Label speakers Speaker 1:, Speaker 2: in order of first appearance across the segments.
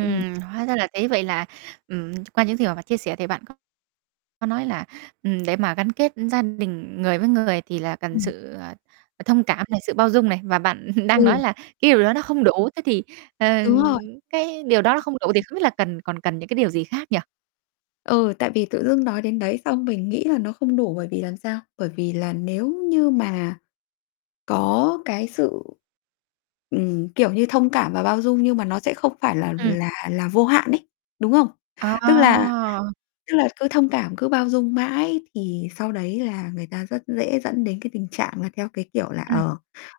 Speaker 1: Ừm.
Speaker 2: hóa ra là thế, vậy là ừm, ch qua những gì mà bạn chia sẻ thì bạn có có nói là, ừm, để mà gắn kết gia đình, người với người thì là cần
Speaker 1: Ừm.
Speaker 2: sự, ờ, ờ, thông cảm này, sự bao dung này, và bạn đang nói
Speaker 1: Ừ.
Speaker 2: là cái điều đó nó không đủ. Thế thì, ờ,
Speaker 1: Đúng rồi.
Speaker 2: cái điều đó nó không đủ thì không biết là cần còn cần những cái điều gì khác nhỉ?
Speaker 1: Ừ, tại vì tự dưng nói đến đấy xong mình nghĩ là nó không đủ bởi vì làm sao? Bởi vì là nếu như mà có cái sự, ừm, kiểu như, thông cảm và bao dung nhưng mà nó sẽ không phải là
Speaker 2: Ừm.
Speaker 1: là là vô hạn ấy, đúng không? Tức là
Speaker 2: À!
Speaker 1: tức là cứ thông cảm, cứ bao dung mãi thì sau đấy là người ta rất dễ dẫn đến cái tình trạng là theo cái kiểu là,
Speaker 2: Ừm.
Speaker 1: ờ,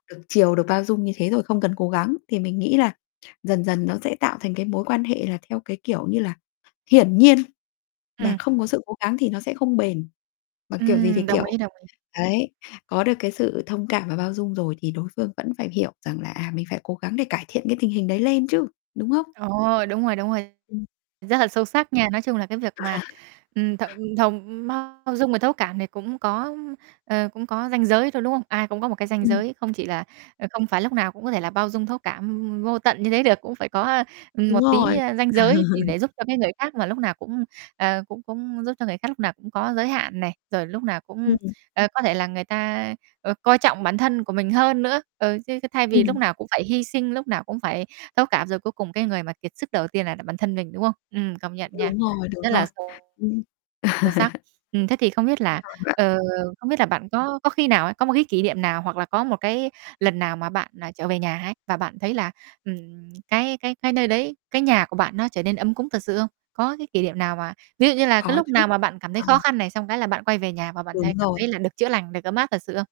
Speaker 1: được chiều, được bao dung như thế rồi không cần cố gắng. Thì mình nghĩ là dần dần nó sẽ tạo thành cái mối quan hệ là theo cái kiểu như là, hiển nhiên, mà
Speaker 2: Ừm.
Speaker 1: không có sự cố gắng thì nó sẽ không bền. Mà kiểu gì thì
Speaker 2: Ừm, đồng ý,
Speaker 1: kiểu,
Speaker 2: đồng ý.
Speaker 1: đấy, có được cái sự thông cảm và bao dung rồi thì đối phương vẫn phải hiểu rằng là, à, mình phải cố gắng để cải thiện cái tình hình đấy lên chứ, đúng không?
Speaker 2: Ồ, đúng rồi, đúng rồi.
Speaker 1: Ừm.
Speaker 2: Rất là sâu sắc nha. Nói chung là cái việc mà, ừm, thổng thồng bao dung và thấu cảm thì cũng có, ưm, ờ, cũng có ranh giới thôi, đúng không? Ai cũng có một cái ranh
Speaker 1: Ừm.
Speaker 2: giới, không chỉ là ờ, không phải lúc nào cũng có thể là bao dung, thấu cảm vô tận như thế được. Cũng phải có, ừm,
Speaker 1: Đúng
Speaker 2: một tí,
Speaker 1: rồi.
Speaker 2: ơ, ranh giới thì để giúp cho cái người khác mà lúc nào cũng à, cũng cũng giúp cho người khác, lúc nào cũng có giới hạn này, rồi lúc nào cũng,
Speaker 1: Ừm.
Speaker 2: ờ, có thể là người ta, ờ, coi trọng bản thân của mình hơn nữa. Ừ, chứ chứ thay vì lúc
Speaker 1: Ừm.
Speaker 2: nào cũng phải hy sinh, lúc nào cũng phải thấu cảm, rồi cuối cùng cái người mà kiệt sức đầu tiên lại là bản thân mình, đúng không? Ừm, công nhận nha.
Speaker 1: Đúng rồi, đúng
Speaker 2: Rất là
Speaker 1: rồi.
Speaker 2: sâu
Speaker 1: Ừm,
Speaker 2: sâu sắc. Ừm, thế thì không biết là
Speaker 1: [unintelligible]
Speaker 2: ờ, không biết là bạn có có khi nào ấy, có một cái kỷ niệm nào hoặc là có một cái lần nào mà bạn, ờ, trở về nhà ấy, và bạn thấy là, ừm, cái cái cái nơi đấy, cái nhà của bạn nó trở nên ấm cúng thật sự không? Có cái kỷ niệm nào mà ví dụ như là cái
Speaker 1: Có
Speaker 2: lúc
Speaker 1: chứ,
Speaker 2: nào mà bạn cảm thấy
Speaker 1: ừm.
Speaker 2: khó khăn này, xong cái là bạn quay về nhà và bạn thấy
Speaker 1: Đúng
Speaker 2: cảm
Speaker 1: rồi.
Speaker 2: thấy là được chữa lành, được ấm áp thật sự không?